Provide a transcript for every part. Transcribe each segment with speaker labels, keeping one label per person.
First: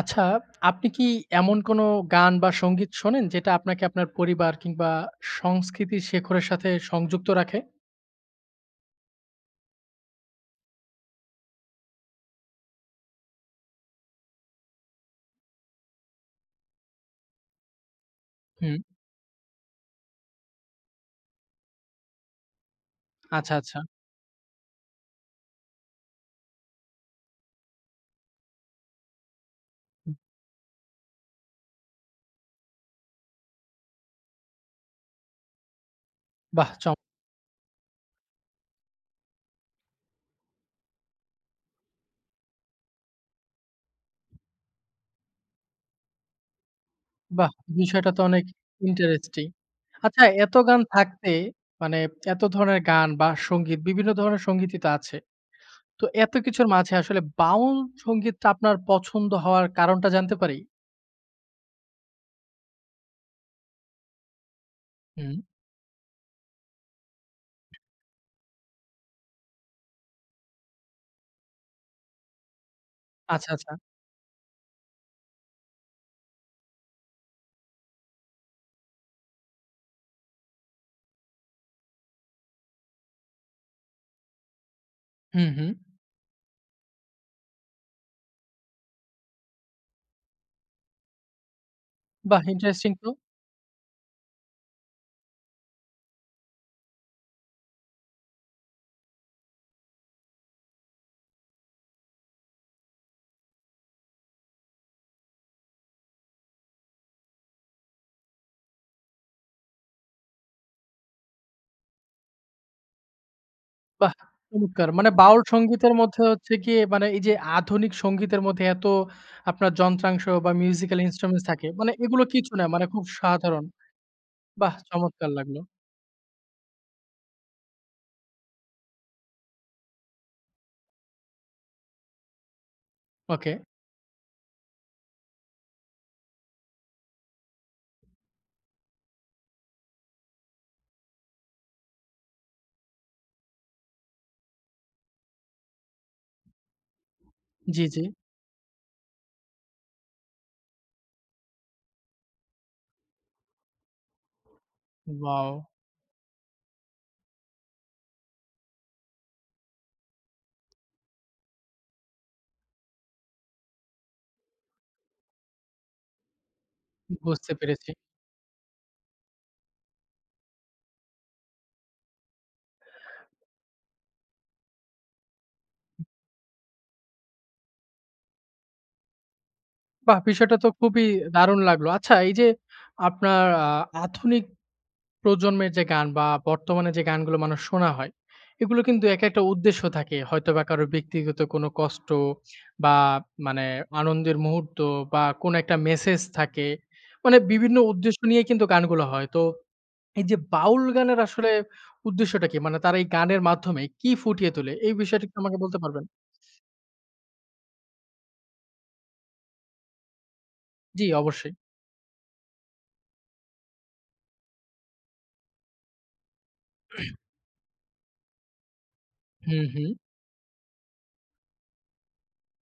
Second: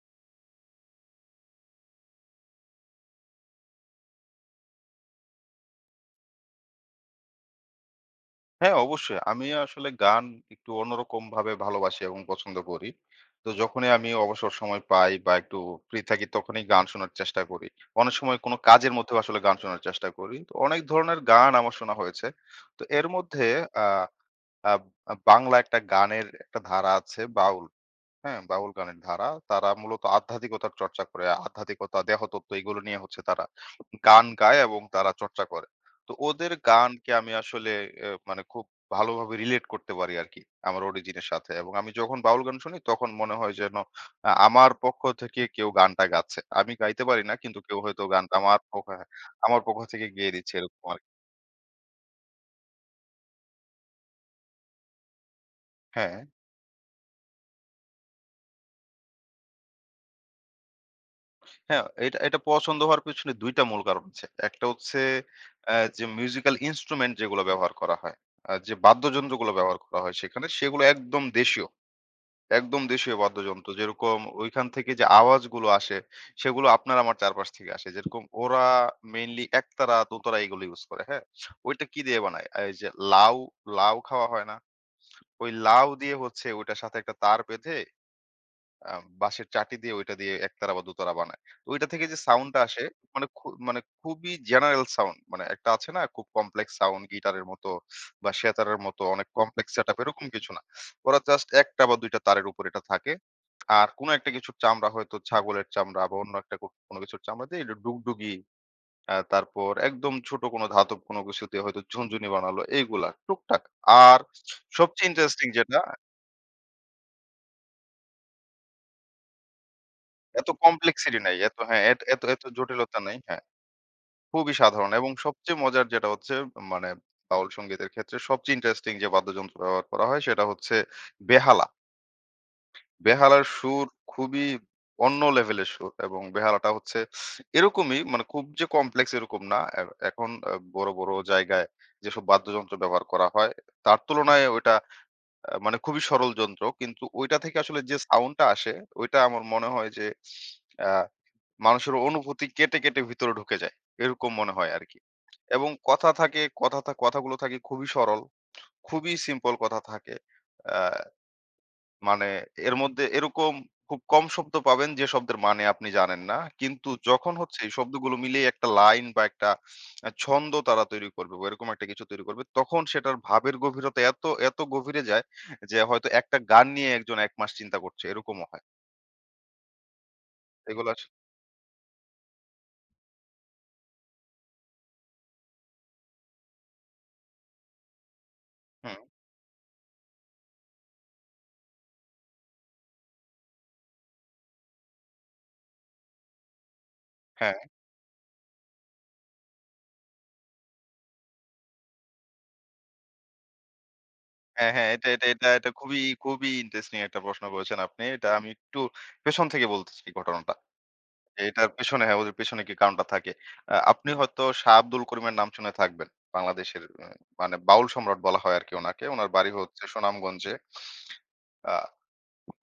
Speaker 1: আচ্ছা, আপনি কি এমন কোনো গান বা সঙ্গীত শোনেন যেটা আপনাকে আপনার পরিবার কিংবা সংস্কৃতির শেকড়ের সাথে সংযুক্ত রাখে?
Speaker 2: হ্যাঁ, অবশ্যই। আমি আসলে গান একটু অন্যরকমভাবে ভালোবাসি এবং পছন্দ করি। তো যখনই আমি অবসর সময় পাই বা একটু ফ্রি থাকি তখনই গান শোনার চেষ্টা করি। অনেক সময় কোনো
Speaker 1: হুম,
Speaker 2: কাজের মধ্যেও আসলে গান শোনার চেষ্টা করি। তো অনেক ধরনের গান আমার শোনা হয়েছে। তো এর মধ্যে
Speaker 1: আচ্ছা, আচ্ছা।
Speaker 2: আ আব আ বাংলা একটা গানের একটা ধারা আছে বাউল। হ্যাঁ, বাউল গানের ধারা। তারা মূলত আধ্যাত্মিকতার চর্চা করে। আধ্যাত্মিকতা, দেহতত্ত্ব এগুলো নিয়ে হচ্ছে তারা গান গায় এবং তারা চর্চা করে। তো ওদের
Speaker 1: বাহ! চম
Speaker 2: গানকে আমি আসলে মানে খুব ভালোভাবে রিলেট করতে পারি আরকি আমার অরিজিন এর সাথে। এবং আমি যখন বাউল গান শুনি তখন মনে হয় যেন আমার পক্ষ থেকে কেউ গানটা গাচ্ছে। আমি গাইতে পারি না
Speaker 1: বাহ!
Speaker 2: কিন্তু কেউ হয়তো
Speaker 1: বিষয়টা তো
Speaker 2: গানটা
Speaker 1: অনেক
Speaker 2: আমার পক্ষ হ্যাঁ,
Speaker 1: ইন্টারেস্টিং।
Speaker 2: আমার পক্ষ থেকে
Speaker 1: আচ্ছা
Speaker 2: গেয়ে দিচ্ছে
Speaker 1: এত গান
Speaker 2: এরকম আরকি।
Speaker 1: থাকতে মানে এত ধরনের গান বা সঙ্গীত বিভিন্ন ধরনের সঙ্গীতই তো আছে। তো
Speaker 2: হ্যাঁ।
Speaker 1: এত কিছুর মাঝে আসলে বাউল সংগীতটা আপনার পছন্দ হওয়ার কারণটা জানতে পারি?
Speaker 2: হ্যাঁ, এটা এটা পছন্দ হওয়ার পেছনে ২ টা মূল কারণ আছে। একটা হচ্ছে
Speaker 1: হুম,
Speaker 2: যে মিউজিক্যাল ইন্সট্রুমেন্ট যেগুলো ব্যবহার করা হয়, যে বাদ্যযন্ত্রগুলো ব্যবহার করা হয় সেখানে সেগুলো একদম দেশীয়, একদম দেশীয়
Speaker 1: আচ্ছা,
Speaker 2: বাদ্যযন্ত্র।
Speaker 1: আচ্ছা।
Speaker 2: যেরকম ওইখান থেকে যে আওয়াজগুলো আসে সেগুলো আপনার আমার চারপাশ থেকে আসে। যেরকম ওরা মেইনলি একতারা, দোতারা এগুলো ইউজ করে, হ্যাঁ? ওইটা কি দিয়ে বানায়? এই যে লাউ, লাউ খাওয়া হয় না?
Speaker 1: হুম,
Speaker 2: ওই
Speaker 1: হুম।
Speaker 2: লাউ দিয়ে হচ্ছে ওইটার সাথে একটা তার বেঁধে আ বাঁশের চাটি দিয়ে ওইটা দিয়ে একতারা বা দোতারা বানায়। তো ওইটা থেকে যে
Speaker 1: বাহ!
Speaker 2: সাউন্ডটা আসে
Speaker 1: ইন্টারেস্টিং তো।
Speaker 2: মানে খুবই জেনারেল সাউন্ড মানে একটা আছে না খুব কমপ্লেক্স সাউন্ড গিটারের মতো বা সেতারের মতো অনেক কমপ্লেক্স সেটআপ এরকম কিছু না। ওরা জাস্ট ১টা বা ২টা তারের উপর এটা থাকে। আর কোনো একটা কিছুর চামড়া হয়তো ছাগলের চামড়া বা অন্য একটা কোনো কিছুর চামড়া দিয়ে এটা ডুগডুগি তারপর একদম ছোট কোনো ধাতব কোনো কিছু দিয়ে হয়তো ঝুনঝুনি বানালো এইগুলা টুকটাক।
Speaker 1: বাহ!
Speaker 2: আর
Speaker 1: চমৎকার।
Speaker 2: সবচেয়ে
Speaker 1: মানে বাউল
Speaker 2: ইন্টারেস্টিং যেটা
Speaker 1: সংগীতের মধ্যে হচ্ছে গিয়ে মানে এই যে আধুনিক সংগীতের মধ্যে এত আপনার যন্ত্রাংশ
Speaker 2: এত
Speaker 1: বা মিউজিক্যাল
Speaker 2: কমপ্লেক্সিটি নাই।
Speaker 1: ইন্সট্রুমেন্টস
Speaker 2: এত
Speaker 1: থাকে।
Speaker 2: হ্যাঁ,
Speaker 1: মানে
Speaker 2: এত এত
Speaker 1: এগুলো
Speaker 2: এত
Speaker 1: কিছু না মানে
Speaker 2: জটিলতা
Speaker 1: খুব
Speaker 2: নাই। হ্যাঁ,
Speaker 1: সাধারণ।
Speaker 2: খুবই
Speaker 1: বাহ!
Speaker 2: সাধারণ এবং
Speaker 1: চমৎকার
Speaker 2: সবচেয়ে
Speaker 1: লাগলো।
Speaker 2: মজার যেটা হচ্ছে মানে বাউল সংগীতের ক্ষেত্রে সবচেয়ে ইন্টারেস্টিং যে বাদ্যযন্ত্র ব্যবহার করা হয় সেটা হচ্ছে বেহালা। বেহালার
Speaker 1: ওকে।
Speaker 2: সুর খুবই অন্য লেভেলের সুর এবং বেহালাটা হচ্ছে এরকমই মানে খুব যে কমপ্লেক্স এরকম না। এখন বড়, বড় জায়গায় যেসব বাদ্যযন্ত্র ব্যবহার করা হয় তার তুলনায় ওইটা মানে খুবই সরল যন্ত্র। কিন্তু ওইটা থেকে আসলে
Speaker 1: জি,
Speaker 2: যে
Speaker 1: জি।
Speaker 2: সাউন্ডটা আসে ওইটা আমার মনে হয় যে আ মানুষের অনুভূতি কেটে, কেটে ভিতরে ঢুকে যায়। এরকম মনে হয় আরকি।
Speaker 1: ওয়াও!
Speaker 2: এবং কথাগুলো থাকে খুবই সরল, খুবই সিম্পল কথা থাকে। আ মানে এর মধ্যে এরকম খুব কম শব্দ পাবেন যে শব্দের মানে আপনি জানেন না। কিন্তু যখন
Speaker 1: বুঝতে
Speaker 2: হচ্ছে এই
Speaker 1: পেরেছি।
Speaker 2: শব্দগুলো মিলিয়ে একটা লাইন বা একটা ছন্দ তারা তৈরি করবে বা এরকম একটা কিছু তৈরি করবে, তখন সেটার ভাবের গভীরতা এত, এত গভীরে যায় যে হয়তো একটা গান নিয়ে একজন ১ মাস চিন্তা করছে, এরকমও হয়।
Speaker 1: বাহ! বিষয়টা তো
Speaker 2: এগুলো আস
Speaker 1: খুবই দারুণ লাগলো। আচ্ছা এই যে আপনার আধুনিক প্রজন্মের যে গান বা বর্তমানে যে গানগুলো মানুষ শোনা হয়, এগুলো
Speaker 2: হুম,
Speaker 1: কিন্তু এক একটা উদ্দেশ্য থাকে। হয়তোবা কারো ব্যক্তিগত কোনো কষ্ট বা মানে আনন্দের মুহূর্ত বা কোনো একটা মেসেজ থাকে। মানে
Speaker 2: হ্যাঁ।
Speaker 1: বিভিন্ন উদ্দেশ্য নিয়ে কিন্তু গানগুলো হয়। তো এই যে বাউল গানের আসলে উদ্দেশ্যটা কি? মানে তারা এই গানের মাধ্যমে কি ফুটিয়ে
Speaker 2: হ্যাঁ,
Speaker 1: তোলে?
Speaker 2: হ্যাঁ।
Speaker 1: এই
Speaker 2: এটা,
Speaker 1: বিষয়টা
Speaker 2: এটা,
Speaker 1: কি
Speaker 2: এটা,
Speaker 1: আমাকে
Speaker 2: এটা
Speaker 1: বলতে
Speaker 2: খুবই,
Speaker 1: পারবেন?
Speaker 2: খুবই ইন্টারেস্টিং একটা প্রশ্ন করেছেন আপনি। এটা আমি একটু পেছন থেকে বলতে চাই ঘটনাটা।
Speaker 1: জি,
Speaker 2: যে
Speaker 1: অবশ্যই।
Speaker 2: এটার পেছনে হ্যাঁ, ওদের পেছনে কি কারণটা থাকে। আপনি হয়তো শাহ আব্দুল করিমের নাম শুনে থাকবেন। বাংলাদেশের মানে বাউল সম্রাট বলা হয় আরকি উনাকে। উনার বাড়ি
Speaker 1: হুম,
Speaker 2: হচ্ছে
Speaker 1: হুম।
Speaker 2: সুনামগঞ্জে। আ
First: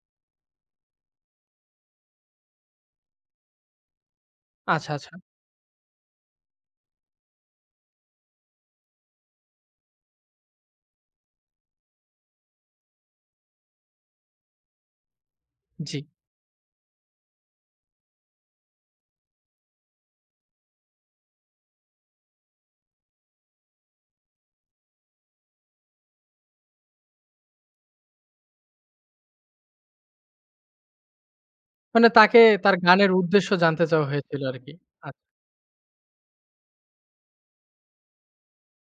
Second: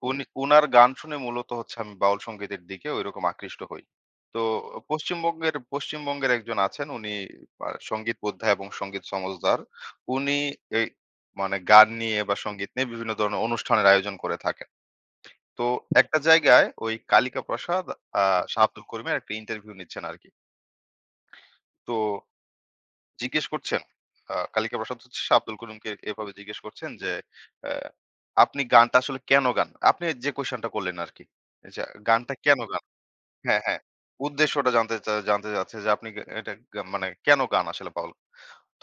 Speaker 2: উনি উনার গান শুনে মূলত হচ্ছে আমি বাউল সংগীতের দিকে ঐরকম আকৃষ্ট হই। তো
Speaker 1: আচ্ছা, আচ্ছা।
Speaker 2: পশ্চিমবঙ্গের পশ্চিমবঙ্গের একজন আছেন উনি সংগীত বোদ্ধা এবং সংগীত সমজদার। উনি এই মানে গান নিয়ে বা সংগীত নিয়ে বিভিন্ন ধরনের অনুষ্ঠানের আয়োজন করে থাকেন। তো
Speaker 1: জি।
Speaker 2: একটা জায়গায় ওই কালিকা প্রসাদ আ শাহ আব্দুল করিমের একটা ইন্টারভিউ নিচ্ছেন আরকি। তো জিজ্ঞেস করছেন। কালিকা প্রসাদ হচ্ছে আব্দুল করিমকে এভাবে জিজ্ঞেস করছেন যে, আ "আপনি গানটা আসলে কেন গান?" আপনি যে কোয়েশ্চেনটা করলেন আরকি। যে
Speaker 1: মানে
Speaker 2: গানটা
Speaker 1: তাকে
Speaker 2: কেন
Speaker 1: তার
Speaker 2: গান?
Speaker 1: গানের উদ্দেশ্য
Speaker 2: হ্যাঁ, হ্যাঁ।
Speaker 1: জানতে চাওয়া হয়েছিল
Speaker 2: উদ্দেশ্যটা
Speaker 1: আরকি।
Speaker 2: জানতে চা
Speaker 1: আচ্ছা।
Speaker 2: জানতে চাচ্ছে যে আপনি গা এটা গা মানে কেন গান আসলে পাগল?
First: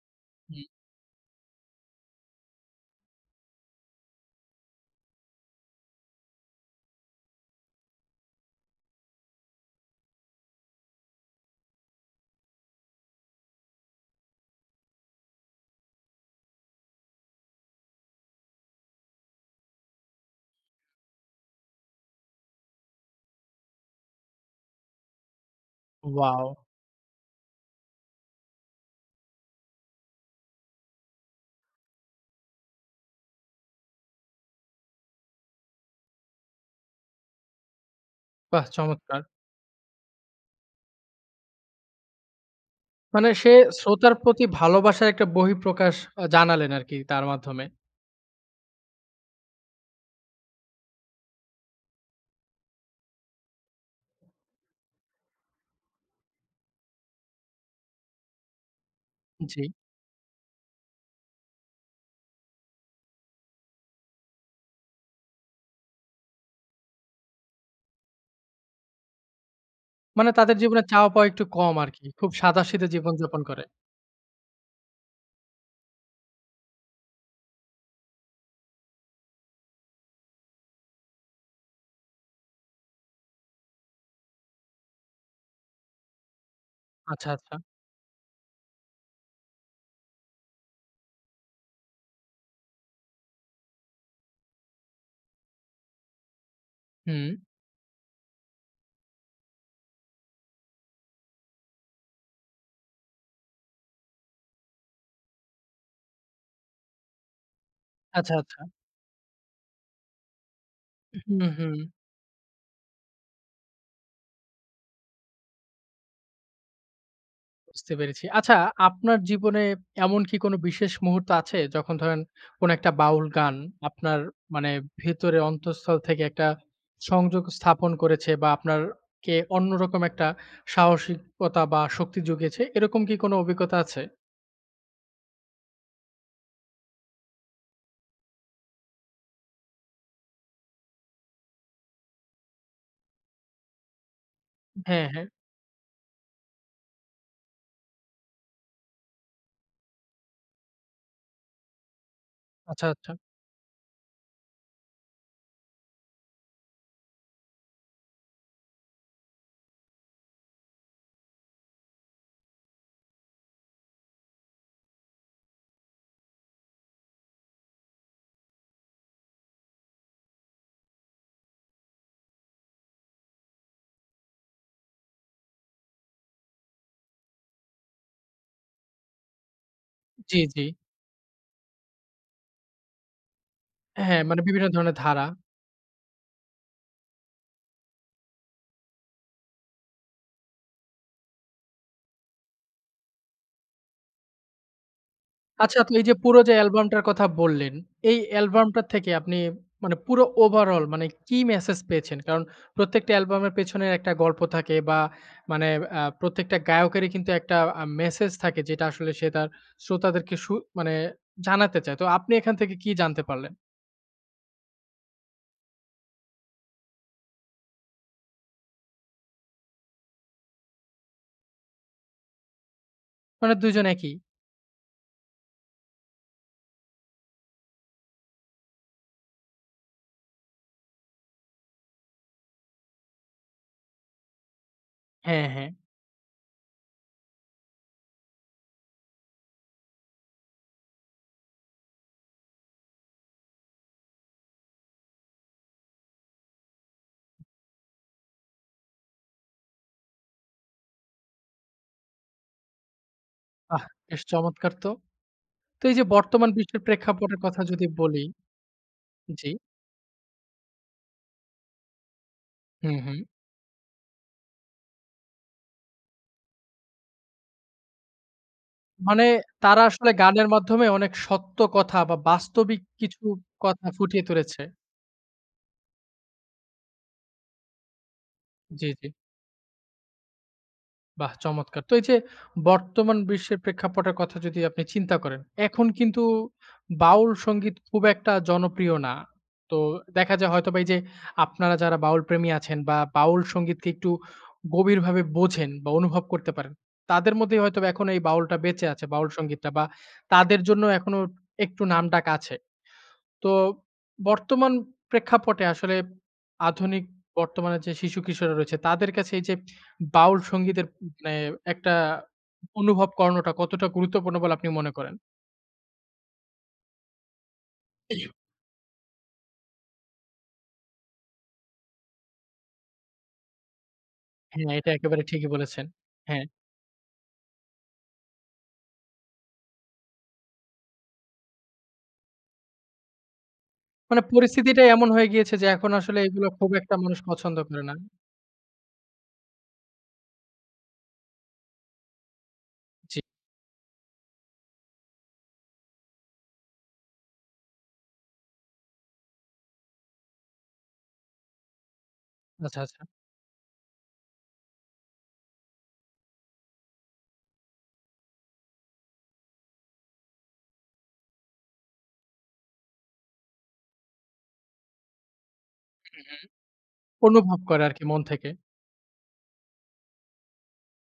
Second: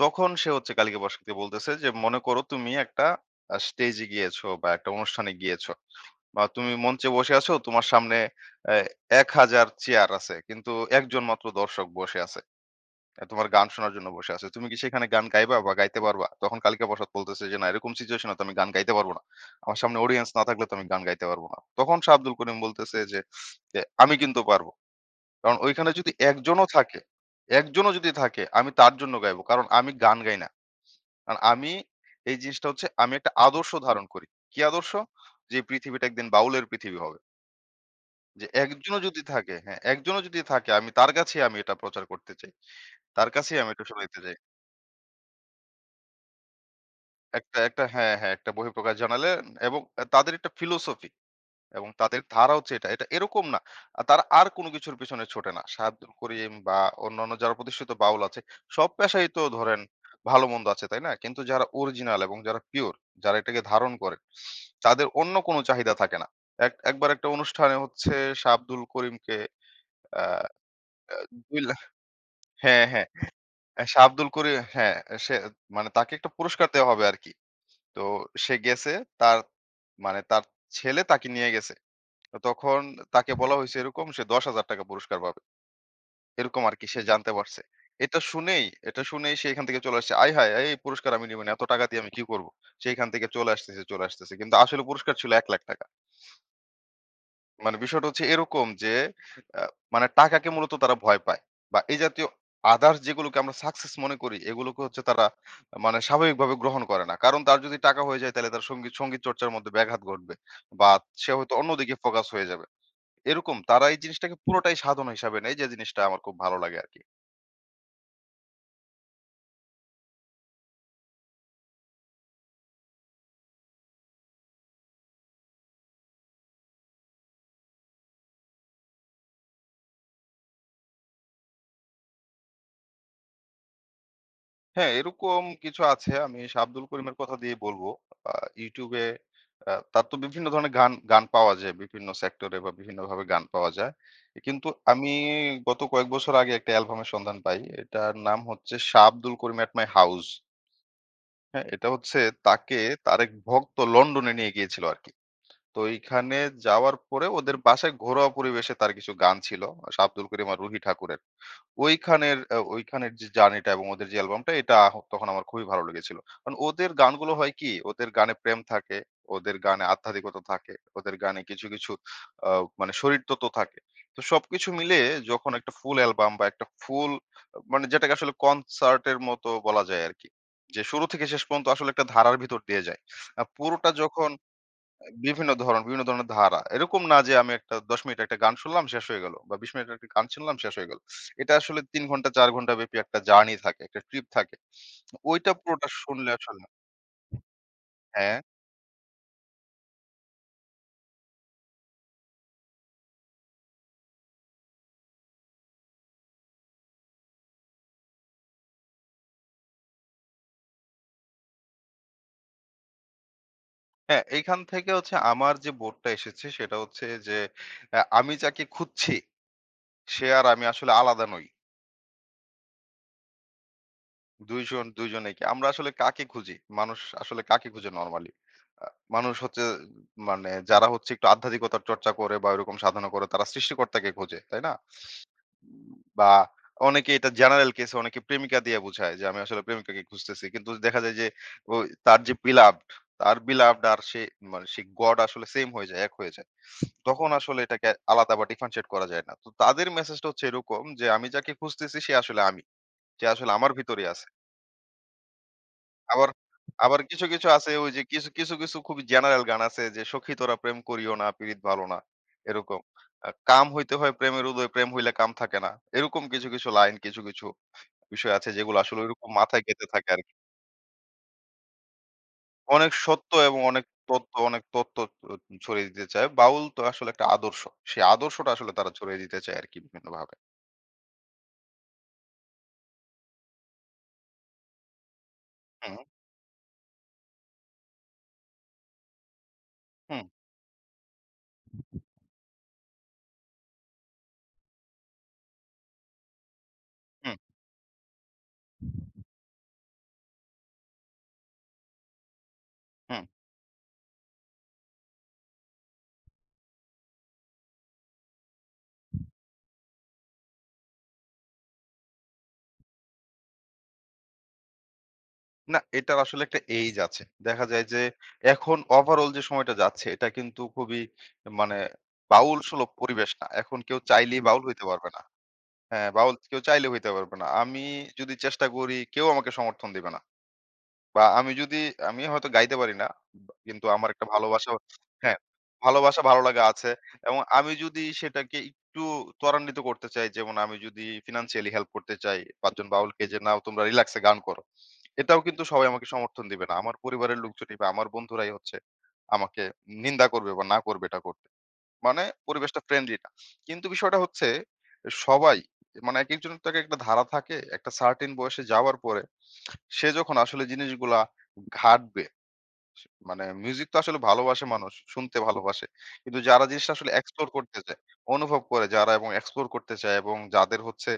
Speaker 2: তখন সে
Speaker 1: হুম।
Speaker 2: হচ্ছে কালিকা প্রসাদকে বলতেছে যে, "মনে করো তুমি একটা স্টেজে গিয়েছো বা একটা অনুষ্ঠানে গিয়েছো। বা তুমি মঞ্চে বসে আছো, তোমার সামনে অ্যা ১,০০০ চেয়ার আছে। কিন্তু একজন মাত্র দর্শক বসে আছে। এ তোমার গান শোনার জন্য বসে আছে। তুমি কি সেখানে গান গাইবা বা গাইতে পারবা? তখন কালিকা প্রসাদ বলতেছে যে, "না, এরকম সিচুয়েশন এ তো আমি গান গাইতে পারব না। আমার সামনে অডিয়েন্স না থাকলে তো আমি গান গাইতে পারব না।" তখন শাহ আব্দুল করিম বলতেছে যে, "আমি কিন্তু পারব।" কারণ ওইখানে যদি
Speaker 1: ওয়াও!
Speaker 2: একজনও থাকে, একজনও যদি থাকে আমি তার জন্য গাইবো। কারণ আমি গান গাই না। কারণ আমি এই জিনিসটা হচ্ছে আমি একটা আদর্শ ধারণ করি। কি আদর্শ? যে পৃথিবীটা একদিন বাউলের পৃথিবী হবে। যে
Speaker 1: বাহ!
Speaker 2: একজনও যদি
Speaker 1: চমৎকার।
Speaker 2: থাকে, হ্যাঁ, একজনও যদি থাকে আমি তার কাছেই আমি এটা প্রচার করতে চাই। তার
Speaker 1: মানে সে
Speaker 2: কাছেই আমি এটা
Speaker 1: শ্রোতার
Speaker 2: শোনাইতে চাই।
Speaker 1: প্রতি ভালোবাসার একটা বহিঃপ্রকাশ জানালেন আরকি তার
Speaker 2: একটা
Speaker 1: মাধ্যমে।
Speaker 2: একটা হ্যাঁ, হ্যাঁ, একটা বহিঃপ্রকাশ জানালেন এবং তাদের একটা ফিলোসফি এবং তাদের ধারা হচ্ছে এটা। এটা এরকম না। তারা আর কোন কিছুর পেছনে ছোটে না। সাহাবদুল করিম বা অন্যান্য যারা প্রতিষ্ঠিত বাউল আছে, সব পেশাই তো
Speaker 1: জি।
Speaker 2: ধরেন ভালো-মন্দ আছে, তাই না? কিন্তু যারা অরিজিনাল এবং যারা পিওর, যারা এটাকে ধারণ করে, তাদের অন্য কোন চাহিদা থাকে না। এক একবার একটা অনুষ্ঠানে হচ্ছে শাহ আব্দুল করিমকে আ
Speaker 1: মানে তাদের জীবনে চাওয়া
Speaker 2: আ
Speaker 1: পাওয়া একটু
Speaker 2: ২
Speaker 1: কম
Speaker 2: লাখ
Speaker 1: আরকি। খুব
Speaker 2: হ্যাঁ,
Speaker 1: সাদাসিধে
Speaker 2: হ্যাঁ।
Speaker 1: জীবনযাপন করে।
Speaker 2: শাহ আব্দুল করিম হ্যাঁ, সে মানে তাকে একটা পুরস্কার দেওয়া হবে আরকি। তো সে গেছে তার মানে তার ছেলে তাকে নিয়ে গেছে। তো তখন তাকে বলা হইছে এরকম সে ৳১০,০০০ পুরস্কার পাবে। এরকম আরকি সে
Speaker 1: আচ্ছা,
Speaker 2: জানতে
Speaker 1: আচ্ছা।
Speaker 2: পারছে। এটা শুনেই এটা শুনেই সে এখান থেকে চলে আসছে। আয় হায়! এই পুরস্কার আমি নিব না। এত টাকা দিয়ে আমি কি করব? সে এখান থেকে চলে আসতেছে, চলে আসতেছে। কিন্তু আসলে পুরস্কার ছিল ৳১,০০,০০০।
Speaker 1: হুম।
Speaker 2: মানে বিষয়টা হচ্ছে এরকম যে আ মানে টাকাকে মূলত তারা ভয় পায়। বা এই জাতীয় আদার্স যেগুলোকে আমরা সাকসেস মনে করি এগুলোকে হচ্ছে তারা মানে স্বাভাবিকভাবে গ্রহণ করে না। কারণ তার যদি টাকা হয়ে যায়
Speaker 1: আচ্ছা,
Speaker 2: তাহলে
Speaker 1: আচ্ছা।
Speaker 2: তার সঙ্গীত সঙ্গীত চর্চার মধ্যে ব্যাঘাত ঘটবে। বা সে
Speaker 1: হুম,
Speaker 2: হয়তো
Speaker 1: হুম।
Speaker 2: অন্যদিকে ফোকাস হয়ে যাবে। এরকম তারা এই জিনিসটাকে পুরোটাই সাধনা হিসাবে নেয় যে জিনিসটা আমার খুব ভালো লাগে আরকি।
Speaker 1: বুঝতে পেরেছি। আচ্ছা আপনার জীবনে এমন কি কোনো বিশেষ মুহূর্ত আছে যখন ধরেন কোনো একটা বাউল গান আপনার মানে ভেতরে অন্তঃস্থল থেকে একটা সংযোগ স্থাপন করেছে বা আপনার কে অন্যরকম একটা সাহসিকতা বা শক্তি জুগিয়েছে, এরকম কি কোনো অভিজ্ঞতা আছে?
Speaker 2: হ্যাঁ, এরকম কিছু আছে। আমি শাহ আব্দুল করিমের কথা দিয়ে বলব। আ YouTube এ তার তো বিভিন্ন ধরনের গান গান পাওয়া যায়। বিভিন্ন সেক্টরে বা বিভিন্নভাবে গান পাওয়া যায়। কিন্তু
Speaker 1: হ্যাঁ,
Speaker 2: আমি
Speaker 1: হ্যাঁ।
Speaker 2: গত কয়েক বছর আগে একটা অ্যালবামের সন্ধান পাই। এটার নাম হচ্ছে 'Shah Abdul Karim at my house'. হ্যাঁ? এটা হচ্ছে তাকে
Speaker 1: আচ্ছা, আচ্ছা।
Speaker 2: তার এক ভক্ত লন্ডনে নিয়ে গিয়েছিল আরকি। তো এইখানে যাওয়ার পরে ওদের বাসায় ঘরোয়া পরিবেশে তার কিছু গান ছিল। আব্দুল করিম আর রুহি ঠাকুরের। ওইখানের ওইখানের যে জার্নিটা এবং ওদের যে অ্যালবামটা এটা তখন আমার খুবই ভালো লেগেছিল। কারণ ওদের গানগুলো হয় কি, ওদের গানে প্রেম থাকে, ওদের গানে আধ্যাত্মিকতা থাকে, ওদের গানে কিছু, কিছু আ মানে শরীরতত্ত্ব থাকে। তো সবকিছু মিলিয়ে যখন একটা ফুল অ্যালবাম বা একটা ফুল মানে যেটাকে আসলে কনসার্টের মতো বলা যায় আরকি।
Speaker 1: জি, জি।
Speaker 2: যে শুরু থেকে শেষ পর্যন্ত আসলে একটা ধারার ভিতর দিয়ে যায়। আ পুরোটা
Speaker 1: হ্যাঁ,
Speaker 2: যখন
Speaker 1: মানে বিভিন্ন ধরনের ধারা।
Speaker 2: বিভিন্ন ধরন, বিভিন্ন ধরনের ধারা। এরকম না যে আমি একটা ১০ মিনিট একটা গান শুনলাম শেষ হয়ে গেল বা ২০ মিনিটের একটা গান শুনলাম শেষ হয়ে গেল। এটা আসলে ৩ ঘন্টা ৪ ঘন্টা ব্যাপী একটা জার্নি থাকে, একটা ট্রিপ থাকে। ওইটা
Speaker 1: আচ্ছা
Speaker 2: পুরোটা
Speaker 1: তো এই যে
Speaker 2: শুনলে
Speaker 1: পুরো যে
Speaker 2: আসলে
Speaker 1: অ্যালবামটার কথা বললেন, এই
Speaker 2: হ্যাঁ,
Speaker 1: অ্যালবামটা থেকে আপনি মানে পুরো ওভারঅল মানে কি মেসেজ পেয়েছেন? কারণ প্রত্যেকটা অ্যালবামের পেছনে একটা গল্প থাকে বা মানে প্রত্যেকটা গায়কেরই কিন্তু একটা মেসেজ থাকে যেটা আসলে সে তার শ্রোতাদেরকে মানে জানাতে চায়। তো আপনি এখান থেকে কি জানতে পারলেন?
Speaker 2: হ্যাঁ এইখান থেকে হচ্ছে আমার যে বোধটা এসেছে সেটা হচ্ছে যে আমি যাকে খুঁজছি সে আর আমি আসলে আলাদা নই।
Speaker 1: মানে ২ জন একই।
Speaker 2: ২ জন একে। আমরা আসলে কাকে খুঁজি? মানুষ আসলে কাকে খুঁজে নরমালি? আ মানুষ হচ্ছে মানে যারা হচ্ছে একটু আধ্যাত্মিকতার চর্চা করে বা ওইরকম সাধনা করে তারা সৃষ্টিকর্তাকে খোঁজে, তাই না?
Speaker 1: হ্যাঁ, হ্যাঁ।
Speaker 2: বা অনেকে এটা জেনারেল কেসে অনেকে প্রেমিকা দিয়ে বুঝায় যে আমি আসলে প্রেমিকাকে খুঁজতেছি। কিন্তু দেখা যায় যে ও তার যে beloved তার beloved আর সে মানে সে গড আসলে সেম হয়ে যায়, এক হয়ে যায়। তখন আসলে এটাকে আলাদা বা differentiate করা যায় না। তো তাদের মেসেজটা হচ্ছে এরকম যে আমি যাকে খুঁজতেছি সে আসলে আমি। সে আসলে আমার
Speaker 1: বাহ!
Speaker 2: ভিতরেই
Speaker 1: বেশ
Speaker 2: আছে।
Speaker 1: চমৎকার তো। তো এই যে
Speaker 2: আবার
Speaker 1: বর্তমান বিশ্বের
Speaker 2: আবার কিছু,
Speaker 1: প্রেক্ষাপটের
Speaker 2: কিছু
Speaker 1: কথা
Speaker 2: আছে
Speaker 1: যদি
Speaker 2: ওই যে
Speaker 1: বলি
Speaker 2: কিছু খুবই জেনারেল
Speaker 1: জি।
Speaker 2: গান আছে যে "সখী তোরা প্রেম করিও না পীড়িত ভালো না" এরকম।
Speaker 1: হুম, হুম।
Speaker 2: "কাম হইতে হয় প্রেমের উদয়, প্রেম হইলে কাম থাকে না।" এরকম কিছু, কিছু লাইন কিছু, কিছু বিষয় আছে যেগুলো আসলে
Speaker 1: মানে
Speaker 2: ওইরকম মাথায়
Speaker 1: তারা
Speaker 2: গেঁথে থাকে
Speaker 1: আসলে
Speaker 2: আরকি।
Speaker 1: গানের মাধ্যমে অনেক সত্য কথা বা বাস্তবিক
Speaker 2: অনেক
Speaker 1: কিছু
Speaker 2: সত্য এবং
Speaker 1: কথা ফুটিয়ে তুলেছে।
Speaker 2: অনেক তথ্য উ ছড়িয়ে দিতে চায়। বাউল তো আসলে একটা আদর্শ। সেই আদর্শটা আসলে
Speaker 1: জি,
Speaker 2: তারা
Speaker 1: জি।
Speaker 2: ছড়িয়ে দিতে চায় আরকি বিভিন্নভাবে।
Speaker 1: বাহ! চমৎকার। তো এই যে বর্তমান বিশ্বের প্রেক্ষাপটের কথা যদি আপনি চিন্তা করেন, এখন
Speaker 2: হুম,
Speaker 1: কিন্তু বাউল সংগীত খুব একটা জনপ্রিয় না। তো
Speaker 2: হুম,
Speaker 1: দেখা যায় হয়তোবা এই যে আপনারা যারা বাউল প্রেমী আছেন বা বাউল সংগীতকে একটু গভীরভাবে বোঝেন বা অনুভব করতে পারেন, তাদের
Speaker 2: হুম,
Speaker 1: মধ্যেই হয়তোবা এখন এই বাউলটা বেঁচে আছে, বাউল সংগীতটা বা তাদের জন্য এখনো একটু নামডাক আছে।
Speaker 2: হুম।
Speaker 1: তো বর্তমান প্রেক্ষাপটে আসলে আধুনিক বর্তমানে যে শিশু কিশোররা রয়েছে তাদের কাছে এই যে বাউল সঙ্গীতের মানে একটা অনুভব করানোটা কতটা গুরুত্বপূর্ণ বলে আপনি মনে করেন?
Speaker 2: না, এটার আসলে একটা এইজ আছে। দেখা যায় যে এখন ওভারঅল যে সময়টা যাচ্ছে এটা কিন্তু খুবই মানে বাউল সুলভ পরিবেশ না। এখন কেউ চাইলেই হুম। বাউল
Speaker 1: হ্যাঁ,
Speaker 2: হইতে
Speaker 1: এটা
Speaker 2: পারবে না।
Speaker 1: একেবারে ঠিকই বলেছেন।
Speaker 2: হ্যাঁ, বাউল
Speaker 1: হ্যাঁ,
Speaker 2: কেউ চাইলেও হইতে পারবে না। আমি যদি চেষ্টা করি কেউ আমাকে সমর্থন দিবে না। বা আমি যদি আমি হয়তো গাইতে পারি না। কিন্তু আমার
Speaker 1: মানে
Speaker 2: একটা ভালোবাসা
Speaker 1: পরিস্থিতিটাই এমন হয়ে
Speaker 2: হ্যাঁ,
Speaker 1: গিয়েছে যে এখন আসলে
Speaker 2: ভালোবাসা ভালো
Speaker 1: এগুলো
Speaker 2: লাগা
Speaker 1: খুব
Speaker 2: আছে।
Speaker 1: একটা মানুষ
Speaker 2: এবং
Speaker 1: পছন্দ
Speaker 2: আমি
Speaker 1: করে না।
Speaker 2: যদি সেটাকে একটু ত্বরান্বিত করতে চাই, যেমন আমি যদি ফিন্যান্সিয়ালি হেল্প করতে চাই ৫ জন
Speaker 1: জি,
Speaker 2: বাউলকে যে, "নাও তোমরা রিল্যাক্সে গান করো।" এটাও কিন্তু সবাই আমাকে সমর্থন দিবে না। আমার পরিবারের লোকজনই বা আমার বন্ধুরাই হচ্ছে আমাকে নিন্দা করবে বা না করবে এটা করতে। মানে
Speaker 1: আচ্ছা,
Speaker 2: পরিবেশটা
Speaker 1: আচ্ছা।
Speaker 2: ফ্রেন্ডলি না। কিন্তু বিষয়টা হচ্ছে সবাই মানে একেকজনের তো একেকটা ধারা থাকে। একটা সার্টেন বয়সে যাওয়ার পরে সে যখন আসলে জিনিসগুলা ঘাঁটবে, মানে মিউজিক তো আসলে ভালোবাসে মানুষ, শুনতে ভালোবাসে।
Speaker 1: হুম,
Speaker 2: কিন্তু
Speaker 1: হুম।
Speaker 2: যারা জিনিসটা আসলে এক্সপ্লোর
Speaker 1: অনুভব
Speaker 2: করতে
Speaker 1: করে
Speaker 2: চায়,
Speaker 1: আরকি মন থেকে।
Speaker 2: অনুভব করে যারা এবং এক্সপ্লোর করতে চায় এবং যাদের হচ্ছে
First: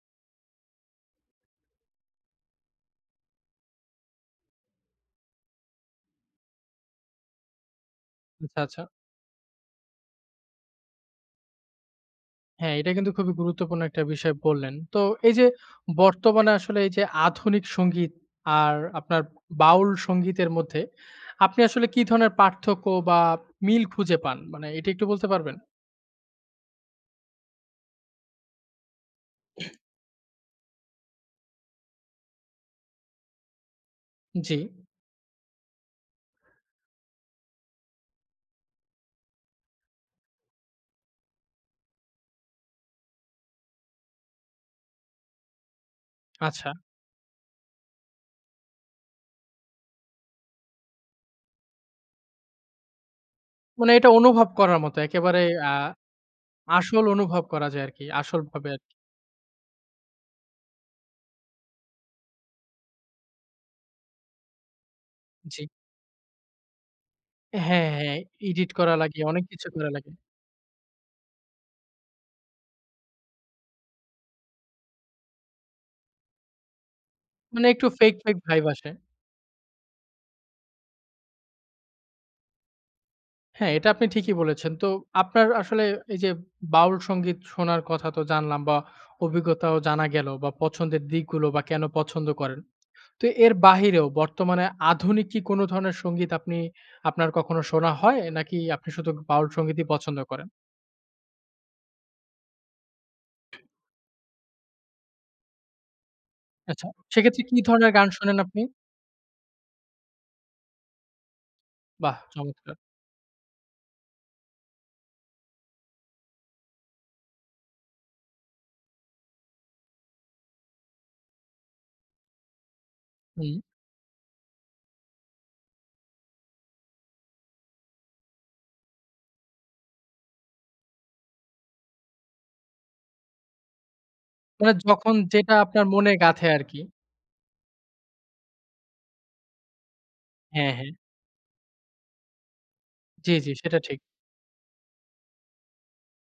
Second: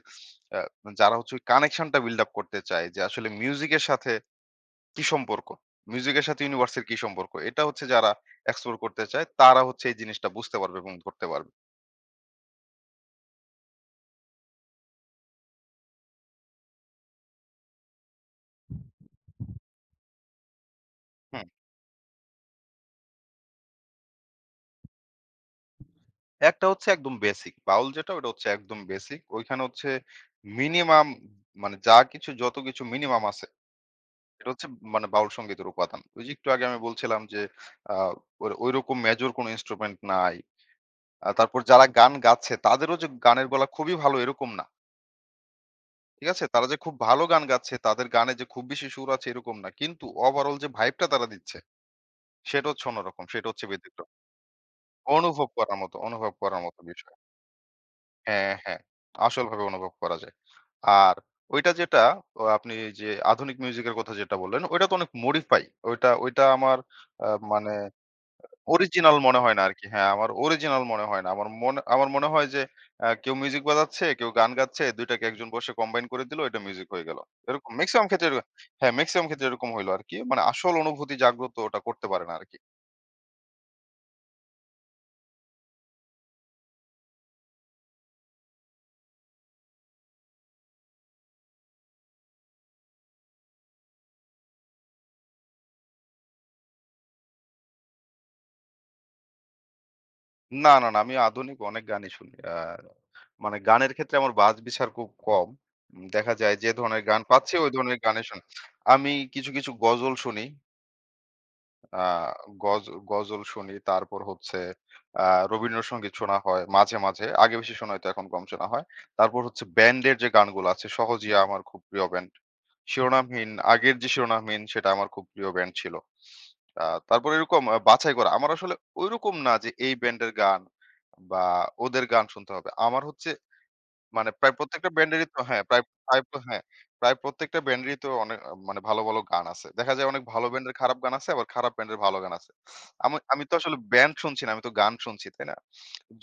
Speaker 2: আ যারা হচ্ছে ওই কানেকশনটা বিল্ড আপ করতে চায় যে আসলে মিউজিকের সাথে কি সম্পর্ক? মিউজিকের সাথে ইউনিভার্সের কি সম্পর্ক? এটা হচ্ছে যারা
Speaker 1: আচ্ছা,
Speaker 2: এক্সপ্লোর
Speaker 1: আচ্ছা।
Speaker 2: করতে চায় তারা হচ্ছে এই জিনিসটা বুঝতে পারবে এবং ধরতে পারবে।
Speaker 1: হ্যাঁ, এটা কিন্তু খুবই গুরুত্বপূর্ণ একটা বিষয় বললেন। তো এই যে বর্তমানে আসলে এই যে আধুনিক সংগীত আর আপনার বাউল সংগীতের মধ্যে
Speaker 2: হুম।
Speaker 1: আপনি আসলে কি ধরনের পার্থক্য বা মিল খুঁজে পান? মানে এটা একটু বলতে পারবেন?
Speaker 2: একটা হচ্ছে একদম বেসিক। বাউল যেটা ওটা হচ্ছে একদম বেসিক। ওইখানে হচ্ছে মিনিমাম মানে যা কিছু যত কিছু মিনিমাম আছে এটা
Speaker 1: জি,
Speaker 2: হচ্ছে মানে বাউল সংগীতের উপাদান। ওই যে একটু আগে আমি বলছিলাম যে আ ওর ঐরকম মেজর কোনো ইন্সট্রুমেন্ট নাই। তারপর যারা গান গাচ্ছে তাদেরও যে গানের গলা খুবই ভালো এরকম না। ঠিক আছে? তারা
Speaker 1: আচ্ছা।
Speaker 2: যে খুব ভালো গান গাচ্ছে, তাদের গানে যে খুব বেশি সুর আছে এরকম না। কিন্তু ওভারঅল যে ভাইবটা তারা দিচ্ছে সেটা হচ্ছে অন্যরকম। সেটা হচ্ছে
Speaker 1: মানে
Speaker 2: ব্যতিক্রম।
Speaker 1: এটা অনুভব করার মতো একেবারে
Speaker 2: অনুভব
Speaker 1: আ
Speaker 2: করার মতো, অনুভব করার মতো
Speaker 1: আসল
Speaker 2: বিষয়।
Speaker 1: অনুভব করা যায় আরকি।
Speaker 2: হ্যাঁ,
Speaker 1: আসলভাবে
Speaker 2: হ্যাঁ।
Speaker 1: আরকি।
Speaker 2: আসলভাবে অনুভব করা যায়। আর ওইটা যেটা আপনি যে আধুনিক মিউজিক এর কথা যেটা বললেন, ওইটা তো অনেক
Speaker 1: জি।
Speaker 2: মডিফাই। ওইটা ওইটা আমার মানে
Speaker 1: হ্যাঁ, হ্যাঁ। এডিট করা
Speaker 2: অরিজিনাল
Speaker 1: লাগে,
Speaker 2: মনে
Speaker 1: অনেক
Speaker 2: হয় না
Speaker 1: কিছু
Speaker 2: আরকি।
Speaker 1: করা
Speaker 2: হ্যাঁ,
Speaker 1: লাগে।
Speaker 2: আমার অরিজিনাল মনে হয় না। আমার মনে হয় যে কেউ মিউজিক বাজাচ্ছে, কেউ গান গাচ্ছে, ২ টাকে একজন বসে কম্বাইন করে দিল, এটা মিউজিক হয়ে গেল।
Speaker 1: মানে
Speaker 2: এরকম
Speaker 1: একটু
Speaker 2: মেক্সিমাম
Speaker 1: ফেক,
Speaker 2: ক্ষেত্রে
Speaker 1: ফেক
Speaker 2: এরক
Speaker 1: ভাইব আসে।
Speaker 2: হ্যাঁ, মেক্সিমাম ক্ষেত্রে এরকম হইল আরকি। মানে আসল অনুভূতি জাগ্রত ওটা করতে পারে না আরকি।
Speaker 1: হ্যাঁ, এটা আপনি ঠিকই বলেছেন। তো আপনার আসলে এই যে বাউল সংগীত শোনার কথা তো জানলাম বা অভিজ্ঞতাও জানা গেল বা পছন্দের দিকগুলো বা কেন পছন্দ করেন। তো এর বাহিরেও বর্তমানে আধুনিক কি কোন ধরনের সংগীত আপনি আপনার কখনো শোনা হয়? নাকি আপনি শুধু বাউল সংগীতই পছন্দ করেন?
Speaker 2: না, না, না আমি আধুনিক অনেক গানই শুনি। মানে গানের ক্ষেত্রে আমার বাছবিচার খুব কম। দেখা যায় যে
Speaker 1: আচ্ছা,
Speaker 2: ধরনের গান
Speaker 1: সেক্ষেত্রে
Speaker 2: পাচ্ছি
Speaker 1: কি
Speaker 2: ওই
Speaker 1: ধরনের
Speaker 2: ধরনের
Speaker 1: গান
Speaker 2: গানই
Speaker 1: শোনেন
Speaker 2: শুনি।
Speaker 1: আপনি?
Speaker 2: আমি কিছু, কিছু গজল শুনি।
Speaker 1: বাহ!
Speaker 2: আহ
Speaker 1: চমৎকার।
Speaker 2: গজ গজল শুনি। তারপর হচ্ছে আ রবীন্দ্রসঙ্গীত শোনা হয় মাঝে, মাঝে। আগে বেশি শোনা হইতো, এখন কম শোনা হয়। তারপর হচ্ছে ব্যান্ডের যে গানগুলো আছে, 'সহজিয়া' আমার খুব প্রিয় ব্যান্ড। 'শিরোনামহীন'
Speaker 1: হুম।
Speaker 2: আগের যে 'শিরোনামহীন' সেটা আমার খুব প্রিয় ব্যান্ড ছিল। তারপর এরকম বাছাই করা। আমার আসলে ঐরকম না যে এই ব্যান্ডের গান বা ওদের গান শুনতে হবে। আমার হচ্ছে মানে প্রায়
Speaker 1: মানে
Speaker 2: প্রত্যেকটা
Speaker 1: যখন
Speaker 2: ব্যান্ডেরই তো
Speaker 1: যেটা
Speaker 2: হ্যাঁ, প্রায়
Speaker 1: আপনার মনে
Speaker 2: প্রায় প্র
Speaker 1: গাঁথে
Speaker 2: হ্যাঁ,
Speaker 1: আরকি।
Speaker 2: প্রায় প্রত্যেকটা ব্যান্ডেরই তো অনেক মানে ভালো, ভালো গান আছে। দেখা যায় অনেক ভালো
Speaker 1: হ্যাঁ,
Speaker 2: ব্যান্ডের
Speaker 1: হ্যাঁ।
Speaker 2: খারাপ গান আছে, আবার খারাপ ব্যান্ডের ভালো গান আছে। আমি
Speaker 1: জি,
Speaker 2: আমি
Speaker 1: জি
Speaker 2: তো আসলে
Speaker 1: সেটা ঠিক।
Speaker 2: ব্যান্ড শুনছি না, আমি তো গান শুনছি, তাই না?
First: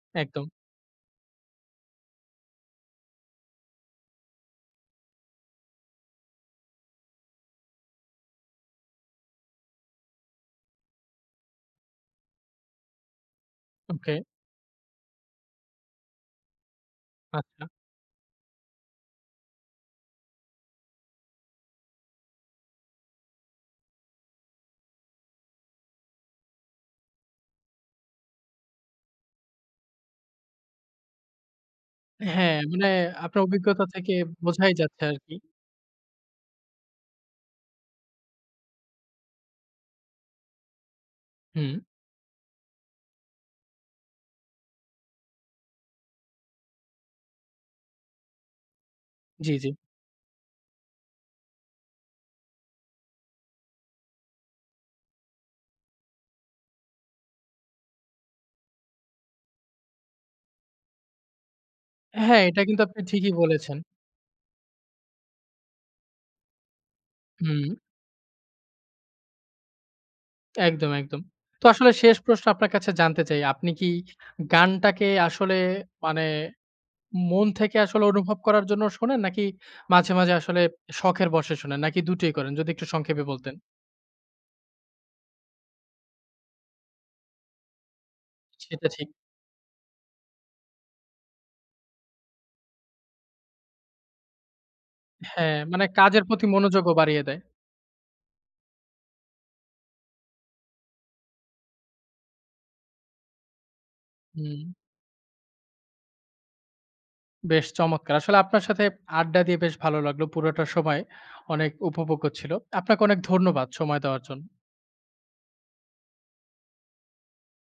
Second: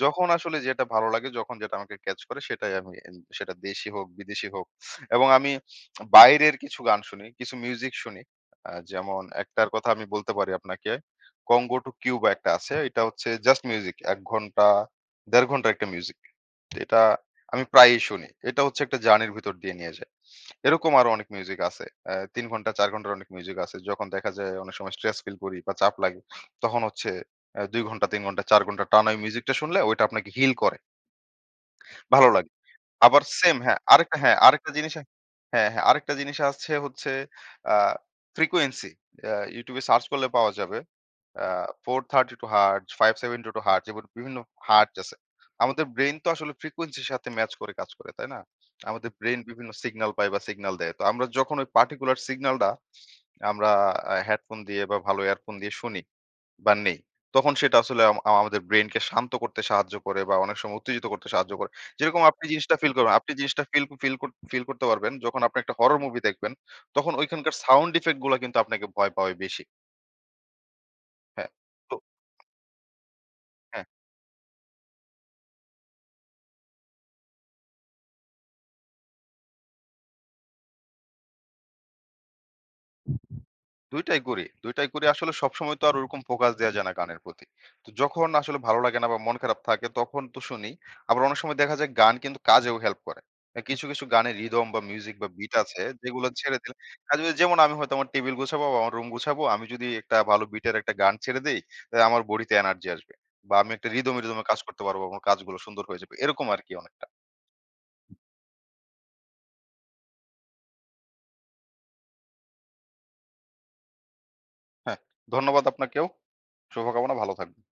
Speaker 2: যখন
Speaker 1: একদম।
Speaker 2: আসলে যেটা ভালো লাগে, যখন যেটা আমাকে ক্যাচ করে সেটাই আমি এন সেটা দেশি হোক, বিদেশি হোক এবং আমি বাইরের কিছু গান শুনি, কিছু মিউজিক শুনি। যেমন একটার কথা আমি বলতে পারি আপনাকে। কঙ্গো টু কিউবা একটা আছে। এটা হচ্ছে জাস্ট মিউজিক।
Speaker 1: ওকে।
Speaker 2: ১ ঘন্টা ১.৫ ঘন্টার একটা মিউজিক। এটা আমি
Speaker 1: আচ্ছা।
Speaker 2: প্রায়ই শুনি। এটা হচ্ছে একটা জার্নির ভিতর দিয়ে নিয়ে যায়। এরকম আরো অনেক মিউজিক আছে। ৩ ঘন্টা ৪ ঘন্টার অনেক মিউজিক আছে। যখন দেখা যায় অনেক সময় স্ট্রেস ফিল করি বা চাপ লাগে, তখন হচ্ছে ২ ঘন্টা, ৩ ঘন্টা, ৪ ঘন্টা টানা ওই মিউজিকটা শুনলে ওইটা আপনাকে হিল করে। ভালো লাগে।
Speaker 1: হ্যাঁ, মানে
Speaker 2: আবার
Speaker 1: আপনার
Speaker 2: সেম হ্যাঁ,
Speaker 1: অভিজ্ঞতা থেকে
Speaker 2: আরেকটা হ্যাঁ, আরেকটা
Speaker 1: বোঝাই
Speaker 2: জিনিস
Speaker 1: যাচ্ছে
Speaker 2: হ্যাঁ,
Speaker 1: আরকি।
Speaker 2: হ্যাঁ, হ্যাঁ, আরেকটা জিনিস আছে হচ্ছে আ ফ্রিকোয়েন্সি। YouTube এ সার্চ করলে পাওয়া যাবে। আ
Speaker 1: হুম,
Speaker 2: 432 হার্টজ, 572 হার্টজ এবং বিভিন্ন হার্টজ আছে। আমাদের ব্রেইন তো আসলে ফ্রিকোয়েন্সির সাথে ম্যাচ করে কাজ করে, তাই না? আমাদের ব্রেইন
Speaker 1: জি, জি।
Speaker 2: বিভিন্ন সিগন্যাল পায় বা সিগন্যাল দেয়। তো আমরা যখন ওই পার্টিকুলার সিগন্যালটা আমরা হেডফোন দিয়ে বা ভালো ইয়ারফোন দিয়ে শুনি বা নেই। তখন সেটা আসলে আম আম- আমাদের ব্রেইনকে শান্ত করতে সাহায্য করে বা অনেক সময় উত্তেজিত করতে সাহায্য করে। যেরকম
Speaker 1: হ্যাঁ,
Speaker 2: আপনি
Speaker 1: এটা
Speaker 2: জিনিসটা
Speaker 1: কিন্তু
Speaker 2: ফিল
Speaker 1: আপনি
Speaker 2: করবেন। আপনি
Speaker 1: ঠিকই
Speaker 2: জিনিসটা
Speaker 1: বলেছেন।
Speaker 2: ফিল ফিল কর ফিল করতে পারবেন যখন আপনি একটা হরর মুভি দেখবেন। তখন ঐখানকার
Speaker 1: হুম,
Speaker 2: সাউন্ড ইফেক্ট গুলা কিন্তু আপনাকে ভয় পাওয়ায় বেশি।
Speaker 1: একদম, একদম।
Speaker 2: হ্যাঁ,
Speaker 1: তো আসলে
Speaker 2: তো
Speaker 1: শেষ প্রশ্ন আপনার কাছে জানতে চাই। আপনি
Speaker 2: হ্যাঁ।
Speaker 1: কি গানটাকে আসলে মানে মন থেকে আসলে অনুভব করার জন্য শোনেন? নাকি মাঝে, মাঝে আসলে শখের বশে শোনেন? নাকি দুটোই করেন? যদি একটু সংক্ষেপে বলতেন।
Speaker 2: ২ টাই করি। ২ টাই করি আসলে সবসময় তো আর ওরকম ফোকাস দেয়া যায় না গানের প্রতি। তো যখন আসলে ভালো
Speaker 1: সেটা
Speaker 2: লাগে না
Speaker 1: ঠিক।
Speaker 2: বা মন খারাপ থাকে তখন তো শুনি। আবার অনেক সময় দেখা যায় গান কিন্তু কাজেও হেল্প করে। কিছু, কিছু গানের রিদম বা মিউজিক বা বিট
Speaker 1: হ্যাঁ,
Speaker 2: আছে
Speaker 1: মানে কাজের
Speaker 2: যেগুলো
Speaker 1: প্রতি
Speaker 2: ছেড়ে দিলে
Speaker 1: মনোযোগও
Speaker 2: কাজে
Speaker 1: বাড়িয়ে দেয়।
Speaker 2: যেমন আমি হয়তো আমার টেবিল গুছাবো বা আমার রুম গুছাবো, আমি যদি একটা ভালো বিটের একটা গান ছেড়ে দেই, আমার বডিতে এনার্জি আসবে। বা আমি একটা রিদমে, রিদমে কাজ
Speaker 1: হুম।
Speaker 2: করতে পারবো। আমার কাজগুলো সুন্দর হয়ে যাবে। এরকম আরকি অনেকটা।
Speaker 1: বেশ চমৎকার। আসলে আপনার সাথে আড্ডা দিয়ে বেশ ভালো লাগলো। পুরোটা সময় অনেক উপভোগ্য ছিল। আপনাকে অনেক ধন্যবাদ সময় দেওয়ার জন্য।
Speaker 2: হ্যাঁ, ধন্যবাদ আপনাকেও। শুভকামনা, ভালো থাকবেন।